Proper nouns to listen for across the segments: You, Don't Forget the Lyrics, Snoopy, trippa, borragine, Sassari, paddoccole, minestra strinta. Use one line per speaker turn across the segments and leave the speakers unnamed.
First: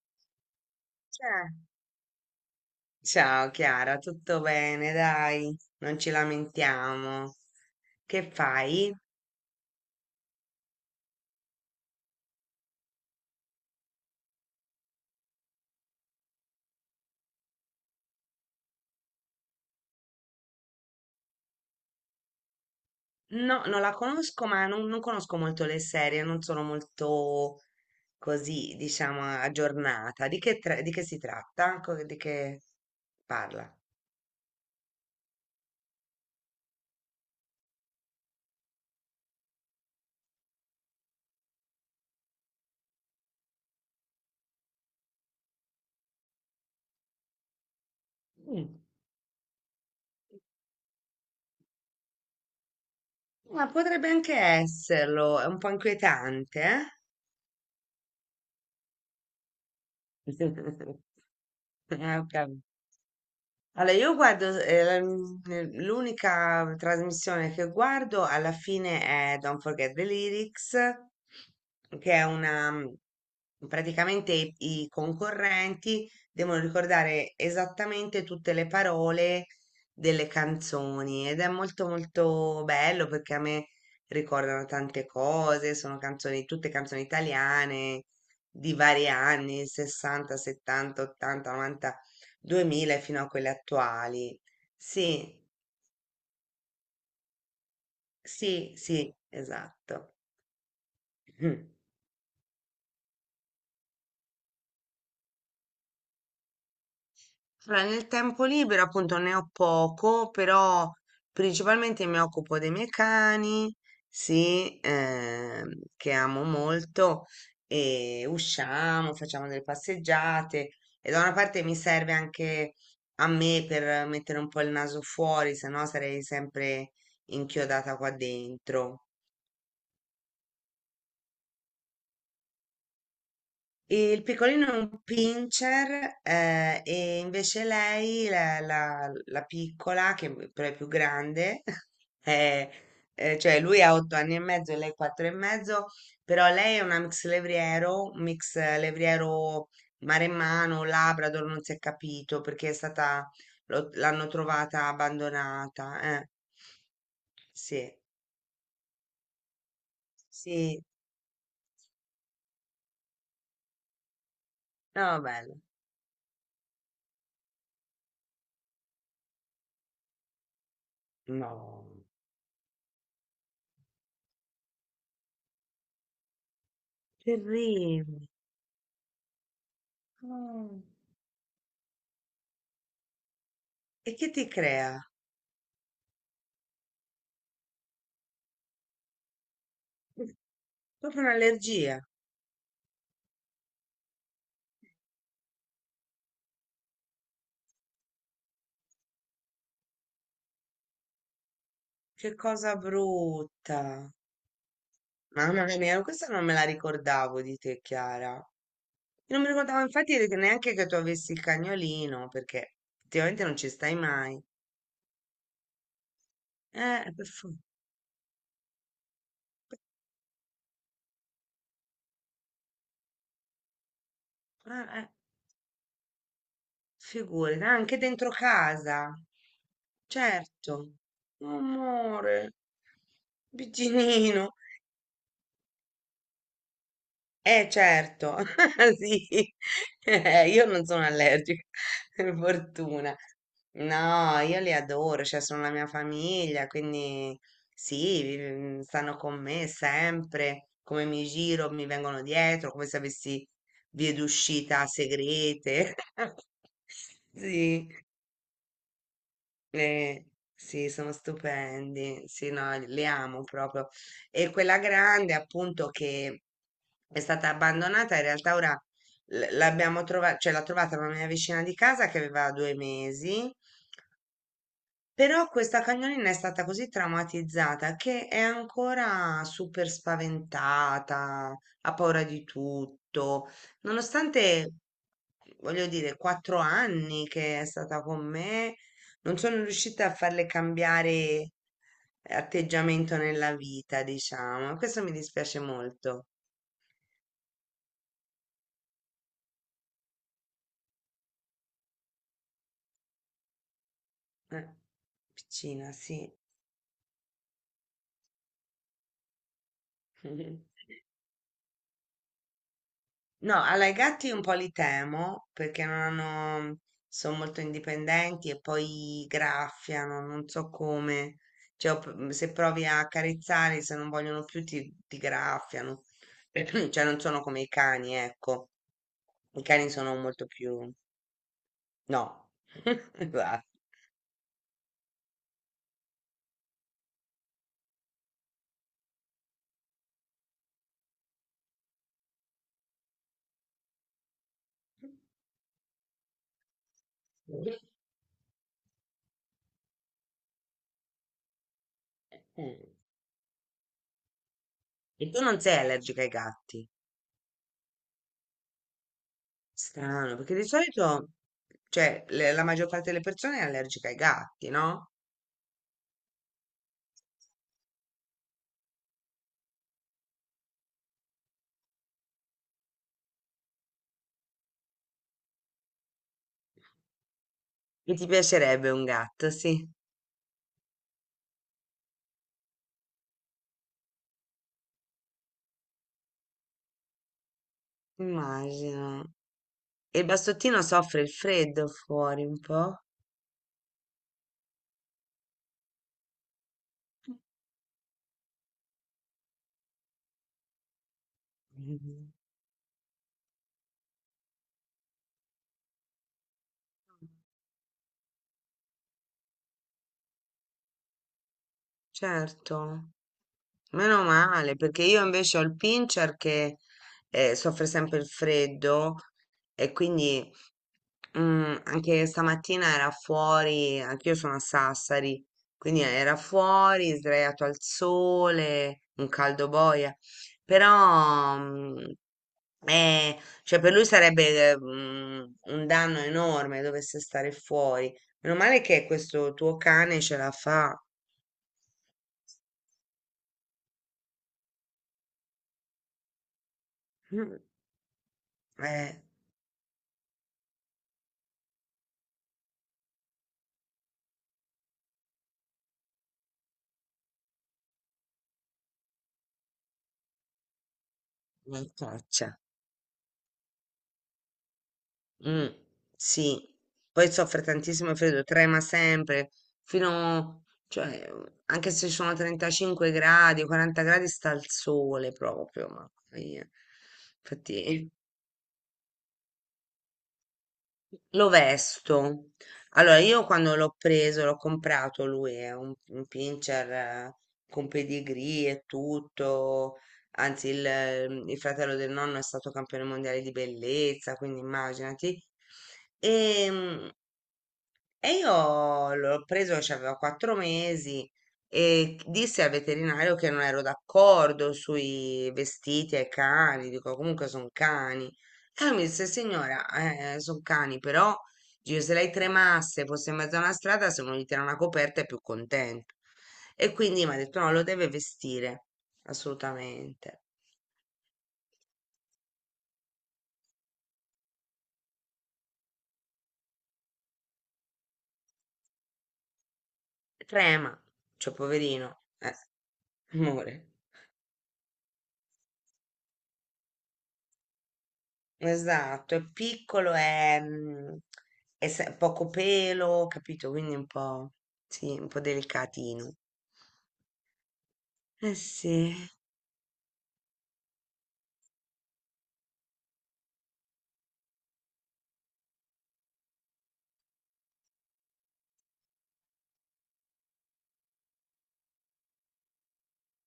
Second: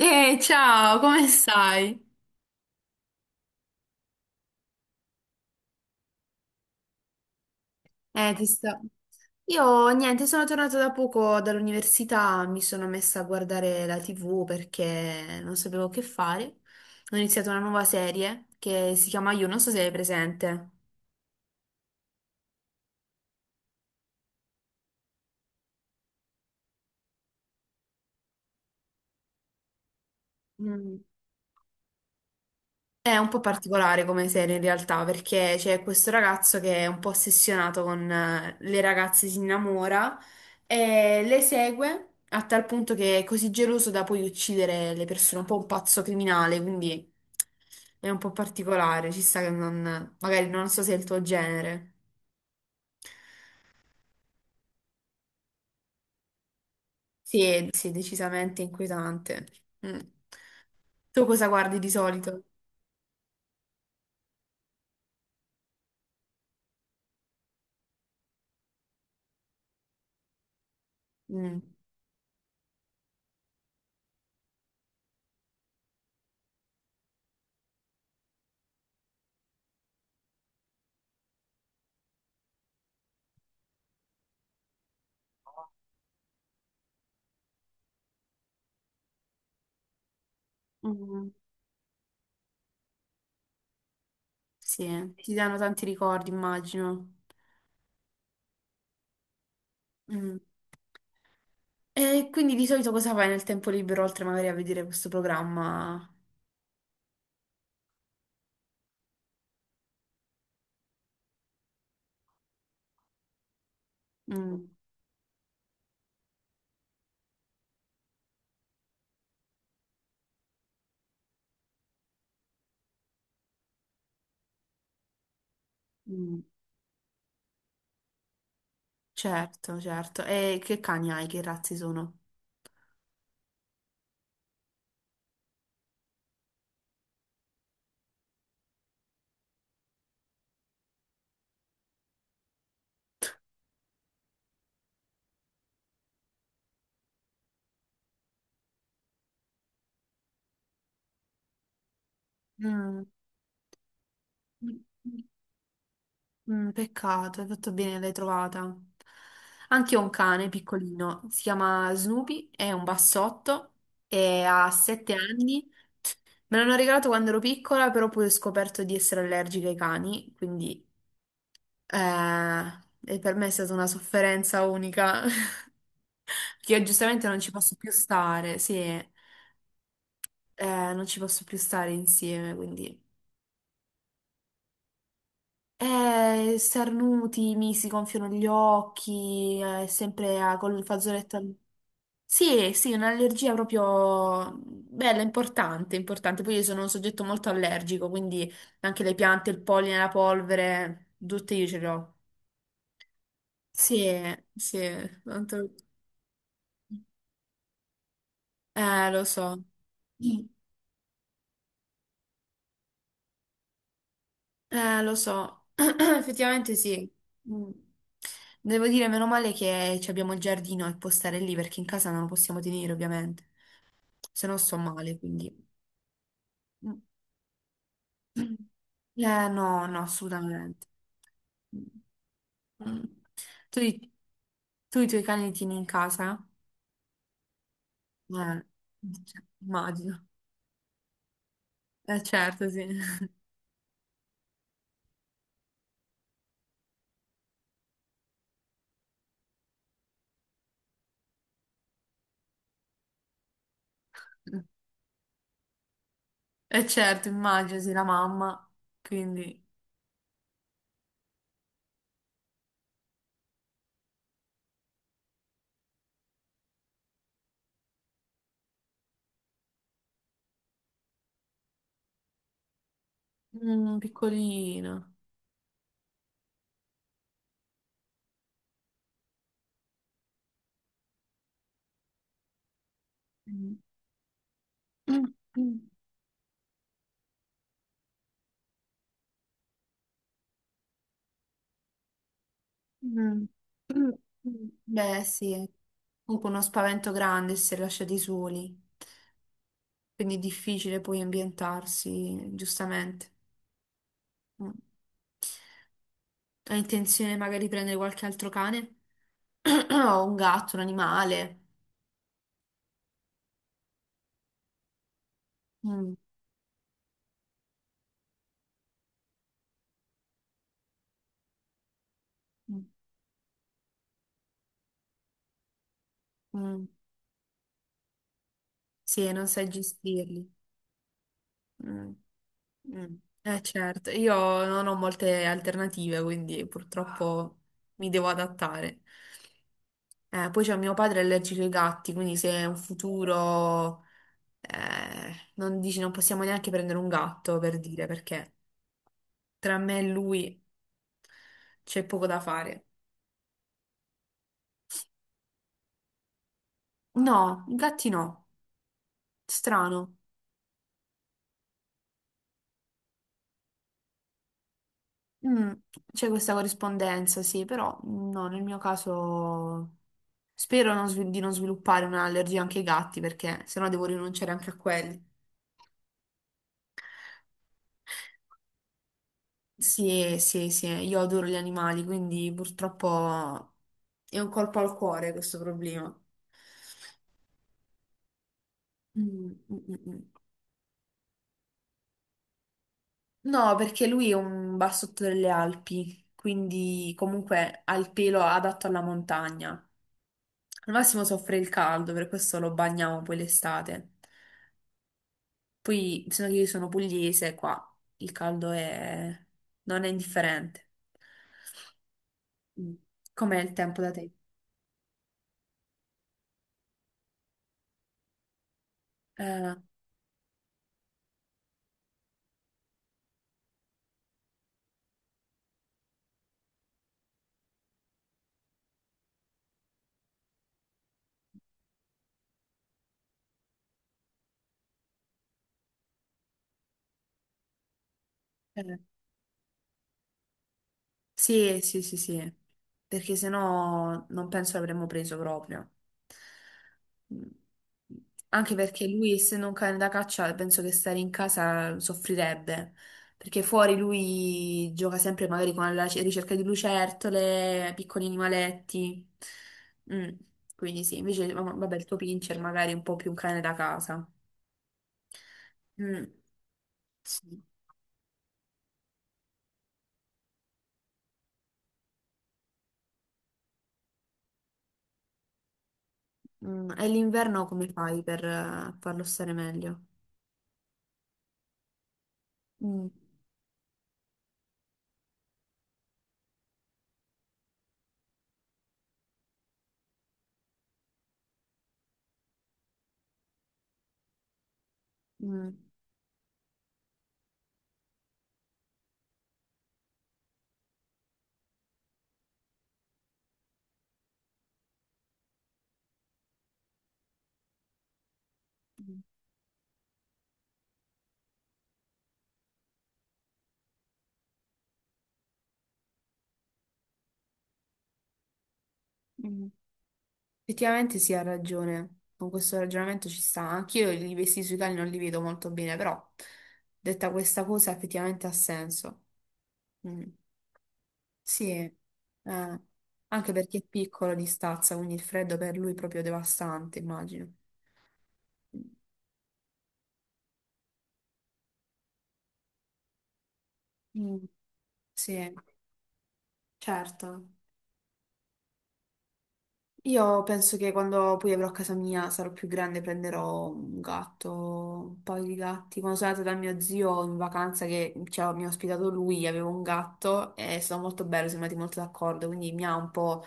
Ehi, ciao, come
Cioè,
stai?
ciao Chiara, tutto bene, dai, non ci lamentiamo. Che
Eh, ti sto...
fai?
Io niente, sono tornata da poco dall'università, mi sono messa a guardare la TV perché non sapevo che fare. Ho iniziato una nuova serie che si chiama You, non so se è presente.
No, non la conosco, ma non conosco molto le serie, non sono molto così, diciamo, aggiornata. Di che, di
Mm.
che si tratta? Di che
È un po'
parla?
particolare come serie in realtà, perché c'è questo ragazzo che è un po' ossessionato con le ragazze, si innamora e le segue a tal punto che è così geloso da poi uccidere le persone, un po' un pazzo criminale, quindi è un po'
Mm.
particolare, ci sta che non, magari non so se è il tuo genere.
Ma potrebbe anche esserlo, è un po' inquietante,
Sì, sì, è decisamente inquietante. Mm.
eh?
Tu cosa guardi di
Ah,
solito?
ok. Allora, io guardo, l'unica trasmissione che guardo alla fine è Don't Forget the Lyrics,
Mm.
che è una, praticamente i concorrenti devono ricordare esattamente tutte le parole delle canzoni ed è molto molto bello perché a me ricordano tante cose, sono canzoni, tutte canzoni italiane di vari anni, 60, 70,
Mm.
80, 90, 2000 fino a quelle attuali.
Sì, ti
Sì,
danno tanti ricordi, immagino.
sì, sì, esatto.
Mm.
Mhm.
E quindi di solito cosa fai nel tempo libero, oltre magari a vedere questo programma?
Allora, nel tempo libero appunto ne ho poco, però principalmente mi occupo dei miei cani,
Mm,
sì, che amo molto, e usciamo, facciamo delle passeggiate e da una parte mi serve anche a me per mettere un po' il naso fuori, se no sarei
mm,
sempre inchiodata qua dentro.
certo, certo. E che cani hai? Che razze sono?
E il piccolino è un pincher, e invece lei, la piccola, che è però è più grande, è- cioè lui ha 8 anni e mezzo e lei quattro e mezzo, però lei è una mix levriero, un mix levriero maremmano, Labrador, non si è capito perché è
Mm,
stata, l'hanno trovata abbandonata. Eh.
mm, peccato, hai fatto
Sì,
bene, l'hai trovata. Anche io ho un cane
sì,
piccolino, si chiama Snoopy, è un bassotto e ha sette
no, bello.
anni. Me l'hanno regalato quando ero piccola, però poi ho scoperto di essere allergica ai cani, quindi
No,
eh, e per me è stata una sofferenza unica. Che io giustamente non ci posso più
terribile.
stare, sì, non ci posso più stare insieme, quindi...
E che ti crea?
Starnuti, mi si gonfiano gli occhi, sempre col
Proprio
fazzoletto... al-
un'allergia.
Sì, sì, un'allergia proprio bella, importante, importante. Poi io sono un soggetto molto allergico, quindi anche le piante, il polline, la polvere, tutte io ce le ho.
Che cosa
Sì,
brutta.
sì,
Mamma
tanto...
mia, questa non me la ricordavo di te, Chiara.
Lo
Non mi
so.
ricordavo infatti neanche che tu avessi il cagnolino, perché effettivamente non ci stai mai.
Lo so, effettivamente sì.
Eh, per fu-
Mm. Devo dire, meno male che ci abbiamo il giardino e può stare lì perché in casa non lo possiamo tenere, ovviamente. Se no sto
eh, eh,
male, quindi. Mm.
figurati, anche dentro casa.
No, no, assolutamente.
Certo. Amore,
Mm. Tu, i-
Biginino.
tu i tuoi cani li tieni in casa?
Eh certo,
Eh, cioè,
sì,
immagino.
io non sono allergica, per
Certo, sì.
fortuna. No, io li adoro, cioè sono la mia famiglia, quindi sì, stanno con me sempre, come mi giro, mi vengono dietro, come se avessi vie d'uscita segrete.
Certo, immagino,
Sì.
sì, la mamma. Quindi,
Eh, sì, sono stupendi, sì, no, li amo proprio. E quella grande, appunto, che è stata abbandonata, in realtà ora l'abbiamo trovata, cioè l'ha trovata una mia vicina di casa che aveva 2 mesi.
mm, piccolino.
Però questa cagnolina è stata così traumatizzata che è ancora super spaventata, ha paura di tutto,
Mm.
nonostante,
Mm, mm,
voglio dire, 4 anni che è stata con me, non sono riuscita a farle cambiare atteggiamento
mm,
nella vita,
mm, mm.
diciamo. Questo mi
Beh,
dispiace
sì,
molto.
comunque uno spavento grande se lasciati soli, quindi è difficile poi ambientarsi, giustamente.
Eh,
Mm.
piccina, sì.
Hai intenzione magari di prendere qualche altro cane? O un gatto, un animale?
No, allora i gatti un po' li temo perché non
Mm,
hanno, sono molto indipendenti e poi graffiano, non so come. Cioè, se provi
mm,
a accarezzarli, se non vogliono più, ti graffiano.
mm.
Cioè, non sono come i cani, ecco.
Sì, non
I
sai
cani sono
gestirli.
molto più...
Mm,
No.
mm. Eh
Guarda.
certo, io non ho molte alternative, quindi purtroppo mi devo adattare. Poi c'è mio padre è allergico ai gatti, quindi se è un futuro, non dici, non possiamo neanche prendere un gatto per dire, perché tra me e lui c'è poco da fare.
E tu non sei allergica ai gatti?
No, i gatti no, strano.
Strano, perché di solito, cioè, la maggior parte delle persone è allergica ai gatti, no?
Mm, c'è questa corrispondenza, sì, però no, nel mio caso spero non svil- di non sviluppare un'allergia anche ai gatti, perché sennò devo rinunciare anche a quelli.
E ti piacerebbe un gatto, sì,
Sì, sì, sì, io adoro gli animali, quindi purtroppo è un colpo al cuore questo problema.
immagino.
Mm, mm,
E
mm.
il bastottino soffre il freddo fuori un po'?
No, perché lui è un bassotto delle Alpi, quindi comunque ha il pelo adatto alla montagna. Al massimo soffre il caldo, per
Mhm.
questo lo bagniamo poi l'estate. Poi, se che io sono pugliese, qua il caldo è... non è indifferente.
Certo,
Mm. Com'è il tempo da
meno
te?
male, perché io invece ho il pincher che soffre sempre il freddo
Eh,
e quindi anche stamattina era fuori, anch'io sono a Sassari, quindi era fuori, sdraiato al sole, un caldo boia, però cioè per lui sarebbe un danno enorme dovesse stare fuori. Meno male
eh.
che questo tuo cane ce la fa.
Sì, sì, sì, sì, perché sennò non penso l'avremmo preso proprio. Mm.
Mm.
Anche perché
Eh,
lui, essendo un cane da caccia, penso che stare in casa soffrirebbe, perché fuori lui gioca sempre magari con la ricerca di lucertole, piccoli animaletti. Mm, quindi sì, invece
una
vabbè, il tuo pincher
caccia.
magari è un po' più un cane da casa.
Mm,
Mm,
sì. Poi soffre
sì.
tantissimo il freddo, trema sempre, fino, cioè, anche se sono 35 gradi, 40 gradi sta al sole proprio, ma via.
Mm, e l'inverno come
Infatti,
fai per farlo stare meglio?
lo vesto.
Mm,
Allora, io quando l'ho preso, l'ho comprato lui, è un pincher, con pedigree e tutto. Anzi, il fratello del nonno è stato campione mondiale di bellezza, quindi immaginati.
mm.
E, e io l'ho preso che aveva 4 mesi e disse al veterinario che non ero d'accordo sui vestiti ai cani, dico comunque sono cani. E lui mi disse, signora, sono cani, però dice, se lei tremasse, fosse in mezzo a una strada, se uno gli tira una coperta è più contento. E quindi mi ha detto, no, lo deve vestire,
Mm.
assolutamente.
Effettivamente sì, ha ragione. Con questo ragionamento ci sta. Anch'io i vestiti sui cali non li vedo molto bene, però detta questa cosa effettivamente ha senso. Mm.
Trema, cioè
Sì,
poverino,
anche perché è
amore.
piccolo di stazza, quindi il freddo per lui è proprio devastante, immagino.
Esatto, è piccolo, è poco pelo, capito? Quindi un
Mm.
po', sì, un po'
Sì,
delicatino.
certo.
Eh sì,
Io penso che quando poi avrò casa mia sarò più grande, prenderò un gatto, un paio di gatti. Quando sono andata da mio zio in vacanza che cioè, mi ha ospitato lui, avevo un gatto e è stato molto bello, siamo andati molto d'accordo, quindi mi ha un po'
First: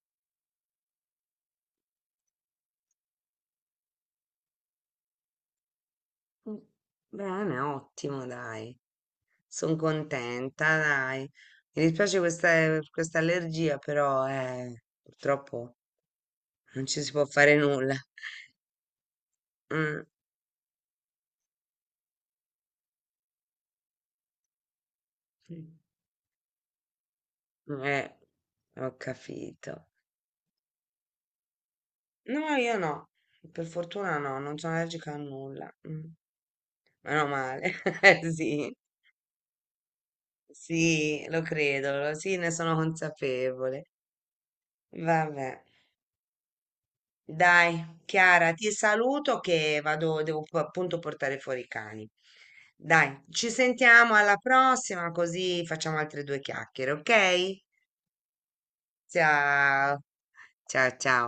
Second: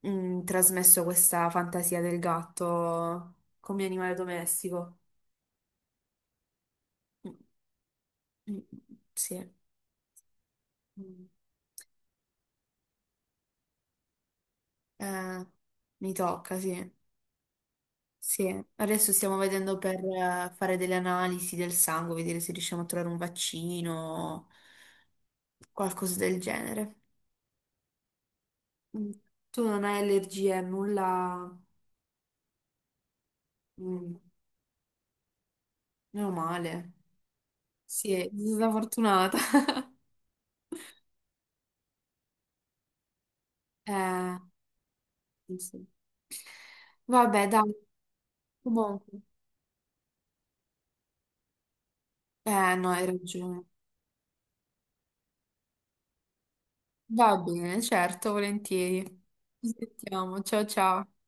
trasmesso questa fantasia del gatto come animale domestico.
mm,
Mm,
bene, ottimo,
mm,
dai.
sì,
Sono contenta, dai.
mm.
Mi dispiace questa allergia, però
Eh,
purtroppo
mi tocca, sì.
non ci si può fare nulla.
Sì, adesso stiamo vedendo per
Mm,
fare delle analisi del sangue, vedere se riusciamo a trovare un vaccino qualcosa del genere.
eh, ho
Mm. Tu
capito.
non hai allergie, nulla.
No, io no. Per
Mm.
fortuna no, non sono allergica a nulla. Mm.
Meno male.
Meno male.
Sì, sei stata
Sì.
fortunata.
Sì, lo credo, sì, ne sono consapevole.
Eh, sì.
Vabbè,
Sì. Vabbè, dai,
dai, Chiara, ti
comunque,
saluto che vado, devo appunto portare fuori i cani.
eh, no, hai
Dai, ci
ragione.
sentiamo alla prossima, così facciamo altre due chiacchiere, ok?
Va bene, certo, volentieri. Ci
Ciao,
sentiamo. Ciao
ciao,
ciao.
ciao.